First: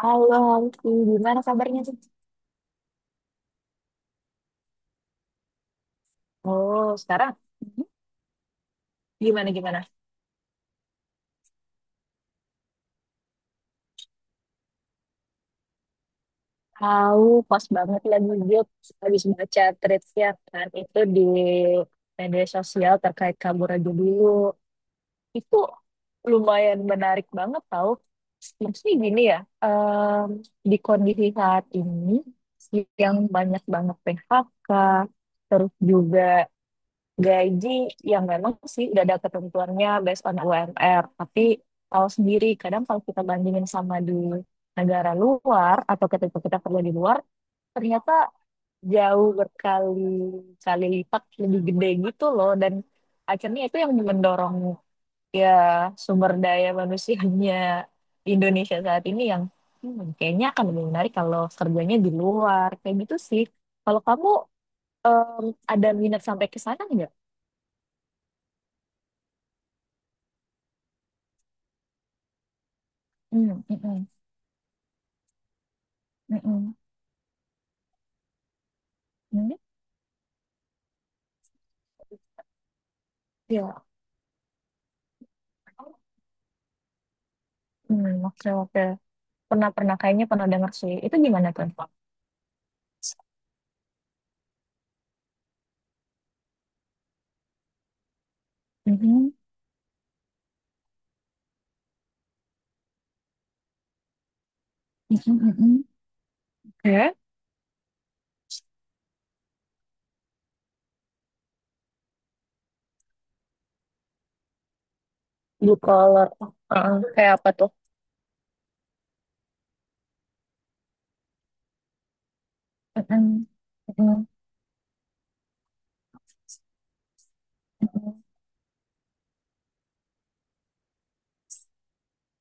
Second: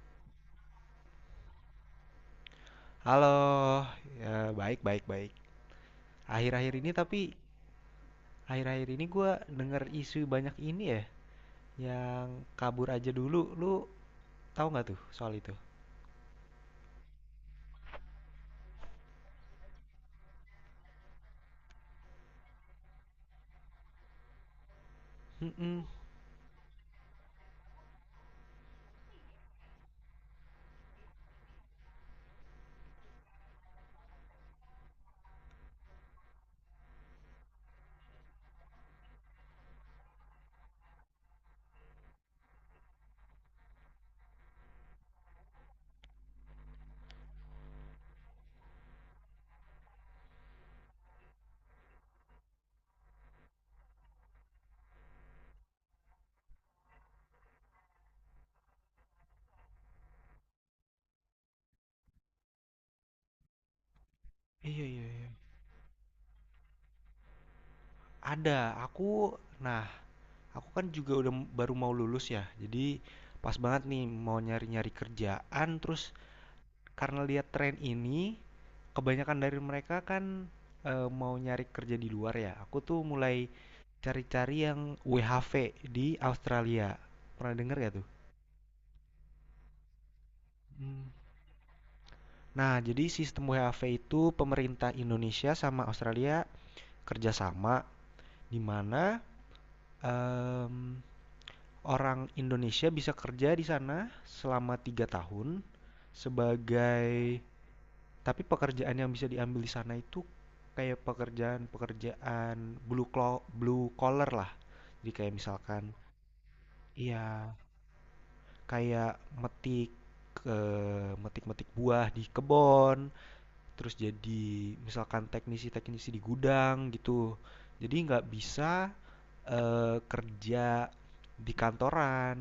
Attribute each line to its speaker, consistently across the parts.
Speaker 1: Halo, Alfi. Gimana kabarnya tuh?
Speaker 2: Halo, ya, baik, baik, baik. Akhir-akhir ini
Speaker 1: Oh,
Speaker 2: tapi
Speaker 1: sekarang
Speaker 2: akhir-akhir ini gua
Speaker 1: gimana
Speaker 2: denger
Speaker 1: gimana?
Speaker 2: isu banyak ini ya, yang kabur aja dulu. Lu tahu nggak tuh soal itu?
Speaker 1: Tahu, pas banget lagi gue habis baca threads ya kan itu di media sosial terkait kabur aja dulu. Itu
Speaker 2: Mm-mm.
Speaker 1: lumayan menarik banget tahu. Maksudnya gini ya, di kondisi saat ini yang banyak banget PHK, terus juga gaji yang memang sih udah ada ketentuannya based on UMR, tapi tahu sendiri kadang kalau kita bandingin sama di negara luar atau ketika kita kerja di luar, ternyata jauh berkali-kali lipat lebih gede gitu loh. Dan akhirnya itu yang mendorong ya sumber daya manusianya di Indonesia saat ini yang, "Hmm, kayaknya akan lebih menarik kalau kerjanya di luar kayak gitu sih." Kalau kamu
Speaker 2: Iya, iya, iya.
Speaker 1: em, ada minat sampai ke sana nggak?
Speaker 2: Ada, aku, nah, aku kan juga udah baru mau lulus ya, jadi
Speaker 1: Hmm,
Speaker 2: pas banget nih
Speaker 1: mm-mm.
Speaker 2: mau nyari-nyari kerjaan, terus
Speaker 1: Mm-mm.
Speaker 2: karena lihat tren ini kebanyakan
Speaker 1: Mungkin
Speaker 2: dari mereka kan mau nyari kerja di luar ya aku tuh mulai
Speaker 1: ya.
Speaker 2: cari-cari yang WHV di Australia, pernah denger gak
Speaker 1: Hmm,
Speaker 2: tuh?
Speaker 1: oke oke, pernah pernah kayaknya pernah dengar sih.
Speaker 2: Hmm.
Speaker 1: Itu gimana tuh?
Speaker 2: Nah, jadi sistem WHV itu pemerintah Indonesia sama Australia kerjasama, di mana
Speaker 1: Mm-mm.
Speaker 2: em, orang Indonesia bisa kerja di sana selama 3 tahun
Speaker 1: Mm-mm.
Speaker 2: sebagai.
Speaker 1: Oke.
Speaker 2: Tapi pekerjaan yang bisa diambil di sana itu kayak pekerjaan-pekerjaan blue collar lah. Jadi kayak
Speaker 1: Blue
Speaker 2: misalkan
Speaker 1: collar. Heeh, kayak apa
Speaker 2: iya
Speaker 1: tuh?
Speaker 2: kayak metik metik-metik buah di kebun,
Speaker 1: Mm-mm.
Speaker 2: terus
Speaker 1: Mm.
Speaker 2: jadi misalkan teknisi-teknisi di gudang gitu. Jadi nggak bisa kerja di kantoran,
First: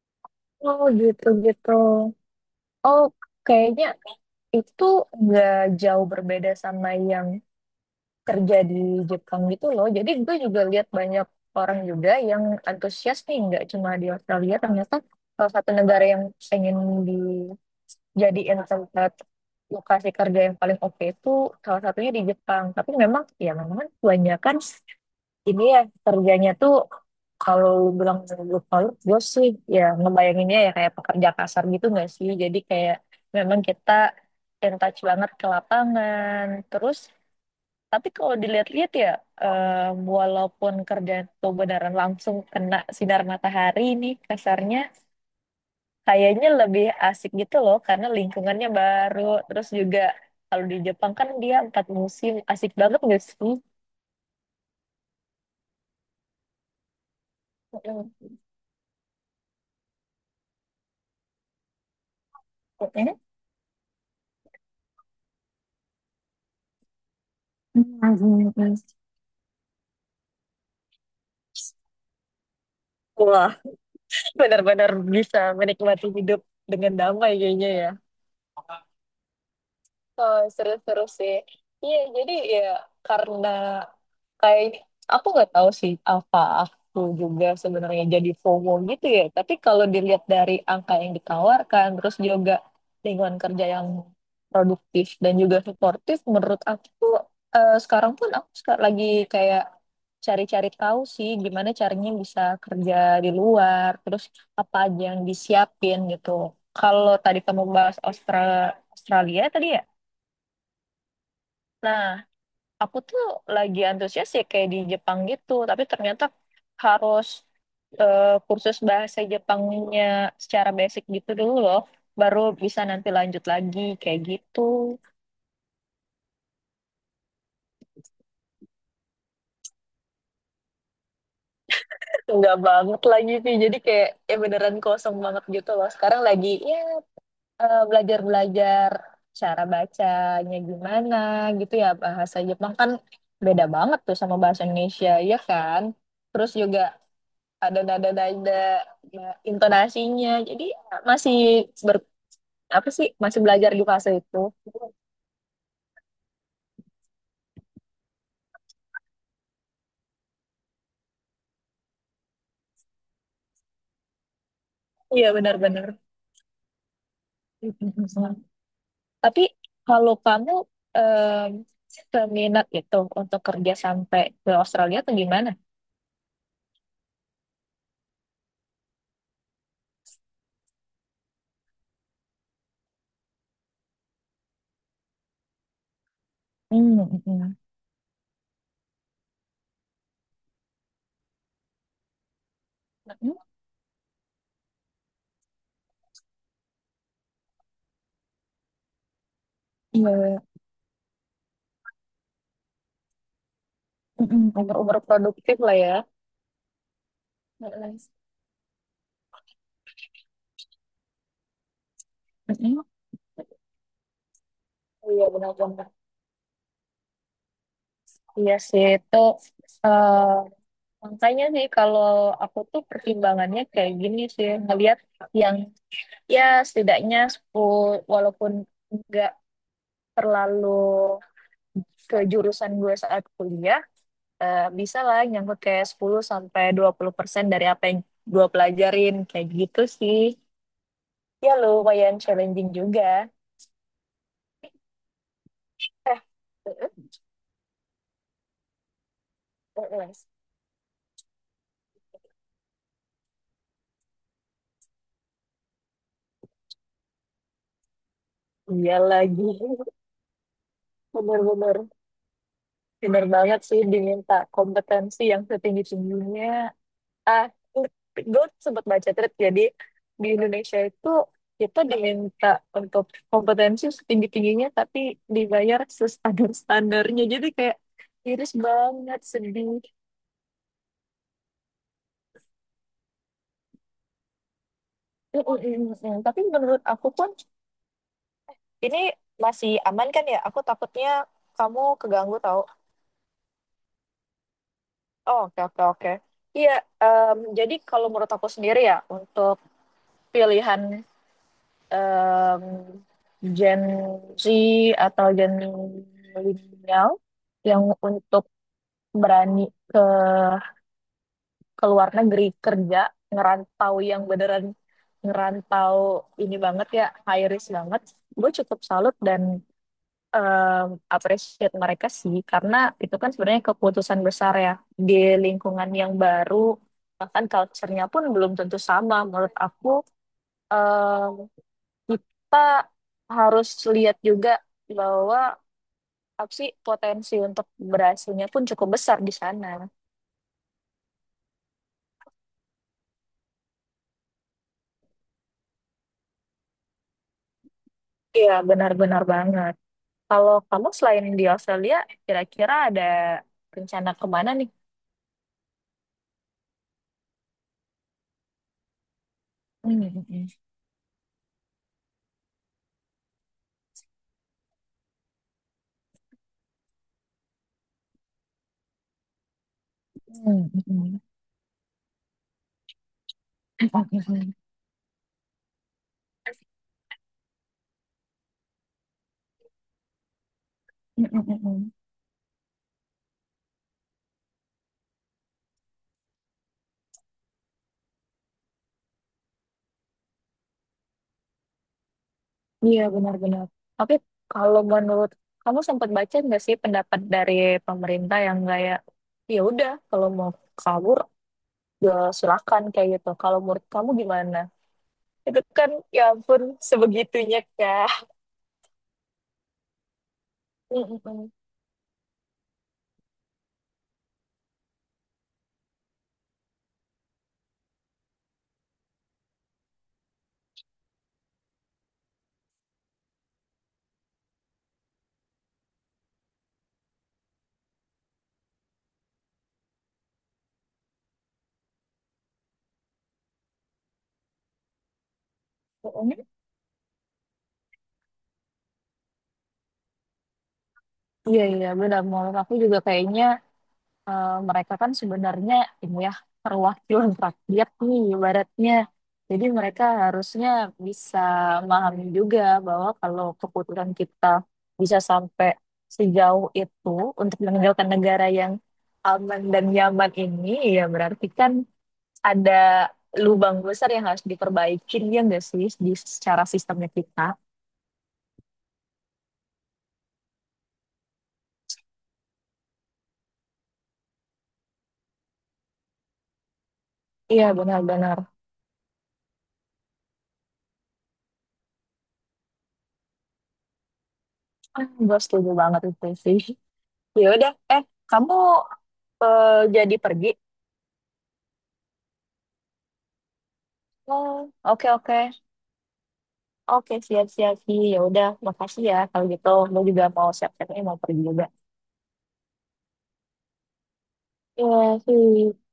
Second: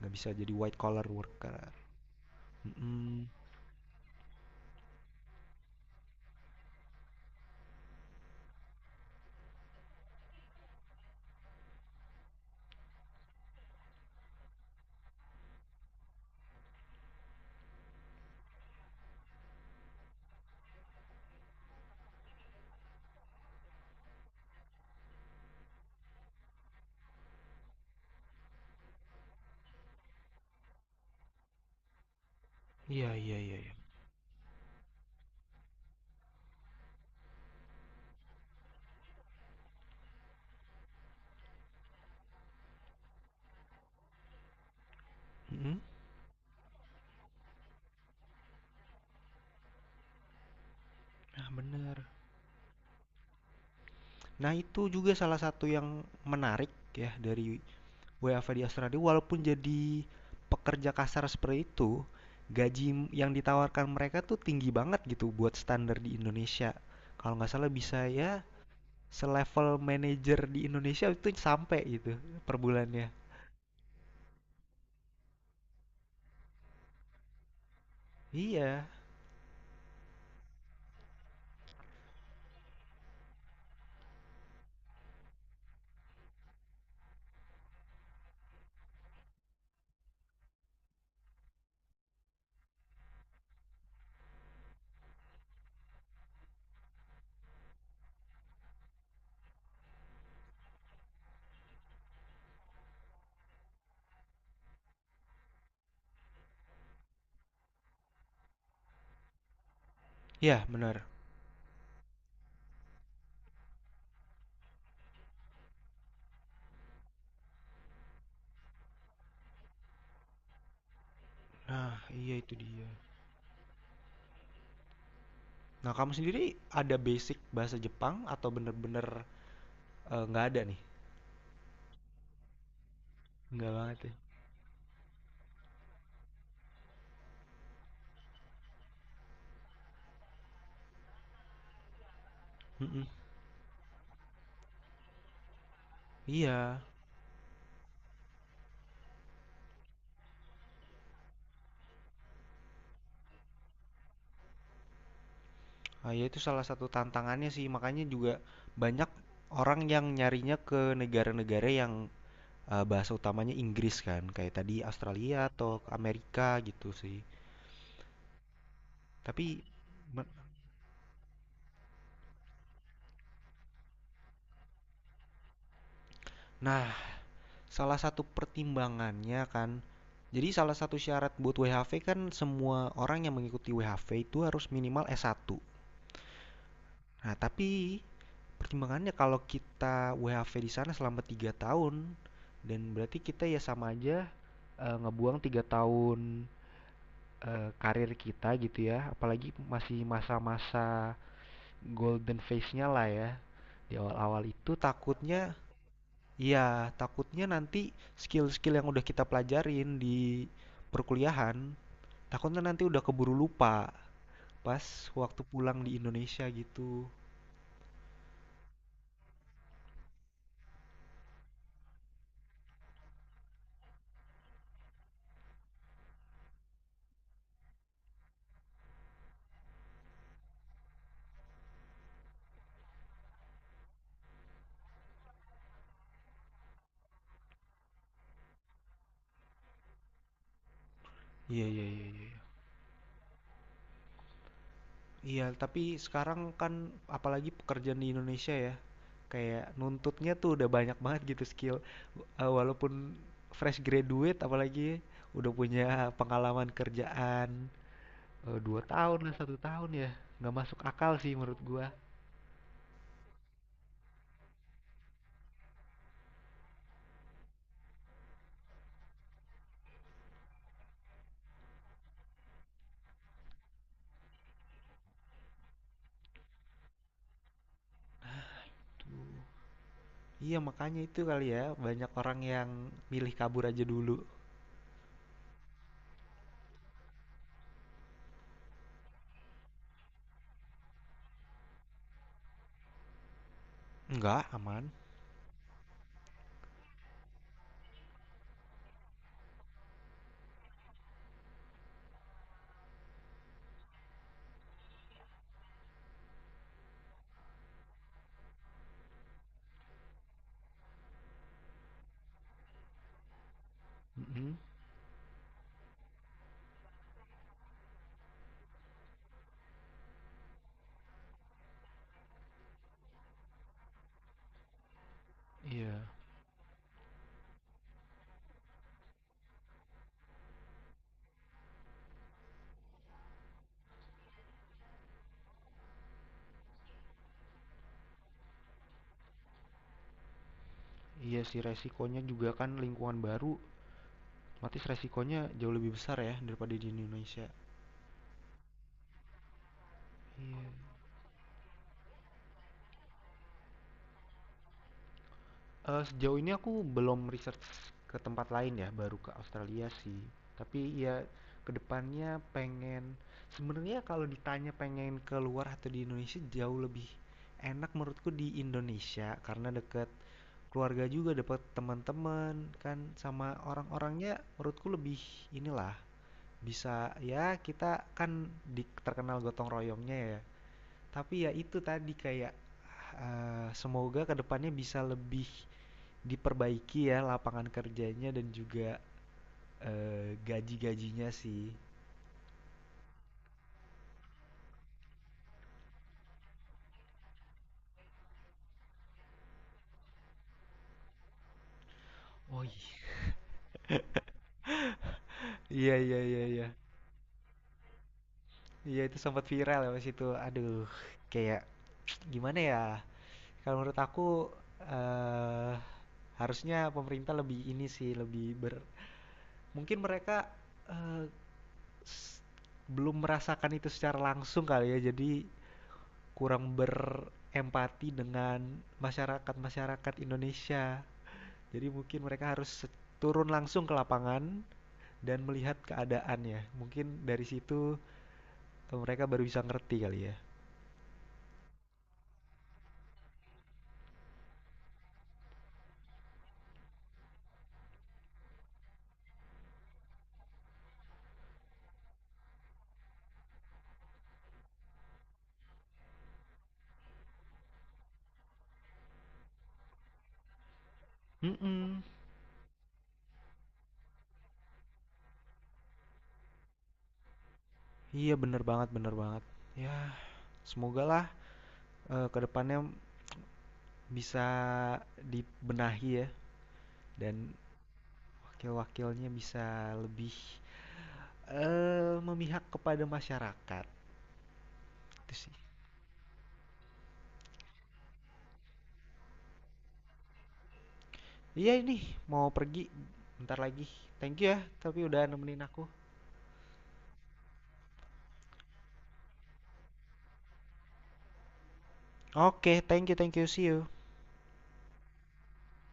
Speaker 2: nggak bisa jadi white
Speaker 1: Oh
Speaker 2: collar
Speaker 1: gitu
Speaker 2: worker.
Speaker 1: gitu. Oh,
Speaker 2: Mm
Speaker 1: kayaknya itu nggak jauh berbeda sama yang kerja di Jepang gitu loh. Jadi gue juga lihat banyak orang juga yang antusias nih, nggak cuma di Australia. Ternyata salah satu negara yang pengen jadiin tempat lokasi kerja yang paling oke itu salah satunya di Jepang. Tapi memang ya memang kan kebanyakan ini ya kerjanya tuh kalau lu bilang blue collar, gue sih ya ngebayanginnya ya kayak pekerja kasar gitu nggak sih? Jadi kayak
Speaker 2: Iya iya iya.
Speaker 1: memang
Speaker 2: Iya.
Speaker 1: kita in touch banget ke lapangan. Terus tapi kalau dilihat-lihat ya, eh, walaupun kerjaan tuh beneran langsung kena sinar matahari nih kasarnya, kayaknya lebih asik gitu loh karena lingkungannya baru. Terus juga kalau di Jepang kan
Speaker 2: Nah
Speaker 1: dia empat
Speaker 2: bener.
Speaker 1: musim, asik banget gak sih?
Speaker 2: Nah itu juga salah satu yang menarik ya dari
Speaker 1: Mm-mm.
Speaker 2: WFA di Australia, walaupun jadi pekerja kasar seperti itu, gaji
Speaker 1: Mm-mm.
Speaker 2: yang ditawarkan mereka tuh tinggi banget gitu buat standar di Indonesia. Kalau nggak salah bisa ya
Speaker 1: Hmm.
Speaker 2: selevel manajer di Indonesia itu sampai gitu per bulannya.
Speaker 1: Wah, benar-benar bisa menikmati hidup dengan damai kayaknya ya.
Speaker 2: Iya,
Speaker 1: Oh, seru-seru sih. Iya, jadi ya karena kayaknya aku nggak tahu sih, apa aku juga sebenarnya jadi FOMO gitu ya. Tapi kalau dilihat dari angka yang ditawarkan, terus juga lingkungan kerja yang produktif dan juga suportif, menurut aku tuh, sekarang pun aku lagi kayak cari-cari tahu sih gimana caranya bisa kerja di luar, terus apa aja yang disiapin gitu. Kalau tadi kamu bahas Australia tadi ya.
Speaker 2: ya benar.
Speaker 1: Nah, aku tuh lagi antusias ya kayak di Jepang gitu, tapi ternyata harus eh, kursus bahasa Jepangnya secara basic gitu dulu loh,
Speaker 2: Nah iya
Speaker 1: baru
Speaker 2: itu
Speaker 1: bisa
Speaker 2: dia.
Speaker 1: nanti lanjut lagi kayak gitu.
Speaker 2: Nah kamu sendiri ada basic bahasa Jepang atau bener-bener eh, nggak ada nih?
Speaker 1: Enggak banget lagi sih,
Speaker 2: Nggak
Speaker 1: jadi
Speaker 2: banget
Speaker 1: kayak
Speaker 2: ya.
Speaker 1: ya beneran kosong banget gitu loh. Sekarang lagi ya belajar-belajar cara bacanya gimana gitu ya. Bahasa Jepang kan
Speaker 2: Mm-mm.
Speaker 1: beda banget tuh sama bahasa Indonesia ya kan. Terus juga
Speaker 2: Iya,
Speaker 1: ada nada-nada ya, intonasinya. Jadi ya, masih ber, apa sih, masih belajar di fase itu.
Speaker 2: ah, ya itu salah satu tantangannya sih, makanya juga banyak orang yang nyarinya ke negara-negara yang bahasa utamanya Inggris kan, kayak tadi
Speaker 1: Iya
Speaker 2: Australia atau
Speaker 1: benar-benar.
Speaker 2: ke Amerika gitu sih.
Speaker 1: Tapi
Speaker 2: Tapi,
Speaker 1: kalau
Speaker 2: me-
Speaker 1: kamu em, seminat itu untuk kerja sampai ke Australia atau gimana?
Speaker 2: nah, salah satu pertimbangannya kan, jadi salah satu syarat buat WHV kan semua orang yang mengikuti WHV itu harus minimal S1.
Speaker 1: Mm,
Speaker 2: Nah,
Speaker 1: mm.
Speaker 2: tapi pertimbangannya kalau kita WHV di sana selama 3 tahun dan berarti kita ya sama aja ngebuang 3 tahun karir kita gitu ya, apalagi masih
Speaker 1: Iya,
Speaker 2: masa-masa golden phase-nya lah ya di awal-awal
Speaker 1: mm,
Speaker 2: itu
Speaker 1: umur-umur
Speaker 2: takutnya,
Speaker 1: produktif lah ya.
Speaker 2: ya takutnya nanti
Speaker 1: Mm-mm.
Speaker 2: skill-skill yang udah kita pelajarin di perkuliahan, takutnya
Speaker 1: Mm.
Speaker 2: nanti udah keburu lupa pas
Speaker 1: Iya
Speaker 2: waktu pulang
Speaker 1: benar-benar.
Speaker 2: di Indonesia gitu.
Speaker 1: Iya sih itu, eh, makanya sih kalau aku tuh pertimbangannya kayak gini sih, ngelihat yang ya setidaknya 10 walaupun nggak terlalu ke jurusan gue saat kuliah, bisa lah nyangkut kayak 10 sampai 20% dari apa yang gue pelajarin kayak gitu sih. Ya
Speaker 2: Iya iya iya.
Speaker 1: lumayan
Speaker 2: Iya.
Speaker 1: challenging juga.
Speaker 2: Iya, tapi
Speaker 1: eh
Speaker 2: sekarang kan
Speaker 1: eh,
Speaker 2: apalagi pekerjaan di Indonesia ya, kayak
Speaker 1: eh, eh.
Speaker 2: nuntutnya tuh udah banyak banget gitu skill. Eh, walaupun fresh graduate apalagi udah punya pengalaman kerjaan dua
Speaker 1: Iya
Speaker 2: tahun lah
Speaker 1: lagi.
Speaker 2: 1 tahun ya, nggak masuk akal sih menurut gua.
Speaker 1: Bener-bener bener banget sih, diminta kompetensi yang setinggi-tingginya. ah gue sempat baca thread, jadi di Indonesia itu kita diminta untuk kompetensi setinggi tingginya tapi dibayar standar standarnya. Jadi kayak iris banget,
Speaker 2: Tuh.
Speaker 1: sedih.
Speaker 2: Iya, makanya itu kali ya, banyak orang yang milih kabur aja dulu.
Speaker 1: Mm, mm, mm, mm. Tapi menurut aku pun ini masih aman kan ya? Aku takutnya kamu keganggu tau.
Speaker 2: Enggak, aman.
Speaker 1: Oh, oke oke oke. Iya, jadi kalau menurut aku sendiri ya, untuk pilihan em, Gen Z atau Gen milenial yang untuk berani ke ke luar negeri kerja, ngerantau yang
Speaker 2: Mm-mm.
Speaker 1: beneran ngerantau, ini banget ya, high risk banget. Gue cukup salut dan em, appreciate mereka sih, karena itu kan sebenarnya keputusan besar ya, di lingkungan
Speaker 2: Iya,
Speaker 1: yang baru, bahkan culture-nya pun belum tentu sama. Menurut aku em, kita harus lihat juga bahwa apa sih potensi untuk berhasilnya pun cukup besar di sana.
Speaker 2: iya sih resikonya juga kan lingkungan baru, otomatis resikonya jauh lebih besar ya daripada di Indonesia.
Speaker 1: Iya, benar-benar banget. Kalau
Speaker 2: Iya.
Speaker 1: kamu selain di Australia, kira-kira ada rencana kemana nih?
Speaker 2: Eee, sejauh ini aku belum research ke tempat lain ya, baru ke Australia
Speaker 1: Hmm,
Speaker 2: sih.
Speaker 1: hmm, hmm,
Speaker 2: Tapi ya kedepannya pengen, sebenarnya kalau ditanya pengen keluar atau di Indonesia jauh lebih enak menurutku di Indonesia karena deket
Speaker 1: hmm,
Speaker 2: keluarga
Speaker 1: hmm,
Speaker 2: juga, dapet teman-teman kan, sama orang-orangnya
Speaker 1: hmm,
Speaker 2: menurutku lebih inilah, bisa ya kita kan di terkenal gotong royongnya ya.
Speaker 1: hmm, hmm,
Speaker 2: Tapi ya
Speaker 1: hmm,
Speaker 2: itu
Speaker 1: hmm.
Speaker 2: tadi kayak, eee, semoga kedepannya bisa lebih diperbaiki ya lapangan kerjanya dan juga gaji-gajinya sih.
Speaker 1: Iya, benar-benar. Tapi kalau menurut kamu, sempat baca nggak sih pendapat dari pemerintah yang kayak, ya udah kalau mau kabur ya
Speaker 2: Oh
Speaker 1: silakan kayak
Speaker 2: iya.
Speaker 1: gitu. Kalau menurut kamu gimana? Itu kan
Speaker 2: Iya iya
Speaker 1: ya
Speaker 2: iya
Speaker 1: ampun,
Speaker 2: iya.
Speaker 1: sebegitunya kak.
Speaker 2: Iya itu sempat viral ya pas itu. Aduh,
Speaker 1: Mm, mm, mm.
Speaker 2: kayak gimana ya? Kalau menurut aku eh harusnya pemerintah lebih ini sih, lebih ber, mungkin mereka eh, s- belum merasakan itu secara langsung kali ya. Jadi kurang berempati dengan masyarakat-masyarakat Indonesia. Jadi mungkin mereka harus turun langsung ke lapangan dan melihat
Speaker 1: Mm, mm.
Speaker 2: keadaannya. Mungkin dari situ mereka baru bisa ngerti kali ya.
Speaker 1: Iya, iya, benar. Menurut aku juga kayaknya mereka kan sebenarnya ini ya, perwakilan rakyat nih ibaratnya. Jadi mereka harusnya bisa memahami juga bahwa kalau keputusan kita bisa sampai sejauh itu untuk meninggalkan negara yang aman dan nyaman ini, ya berarti kan
Speaker 2: Mm-mm.
Speaker 1: ada lubang besar yang harus diperbaikin ya nggak sih di secara sistemnya kita.
Speaker 2: Iya bener banget bener banget. Ya semoga lah kedepannya bisa dibenahi ya, dan
Speaker 1: Iya benar-benar.
Speaker 2: wakil-wakilnya bisa lebih memihak kepada masyarakat.
Speaker 1: Ah,
Speaker 2: Itu
Speaker 1: gue
Speaker 2: sih.
Speaker 1: setuju banget itu sih. Ya udah, eh kamu eh, jadi pergi?
Speaker 2: Iya ini mau pergi bentar lagi. Thank you ya
Speaker 1: Oh,
Speaker 2: tapi
Speaker 1: oke
Speaker 2: udah
Speaker 1: oke.
Speaker 2: nemenin aku.
Speaker 1: Oke, siap-siap sih. Ya udah, makasih ya kalau gitu. Gue juga mau siap-siap nih mau pergi juga.
Speaker 2: Oke, okay, thank you, see you.
Speaker 1: Iya sih.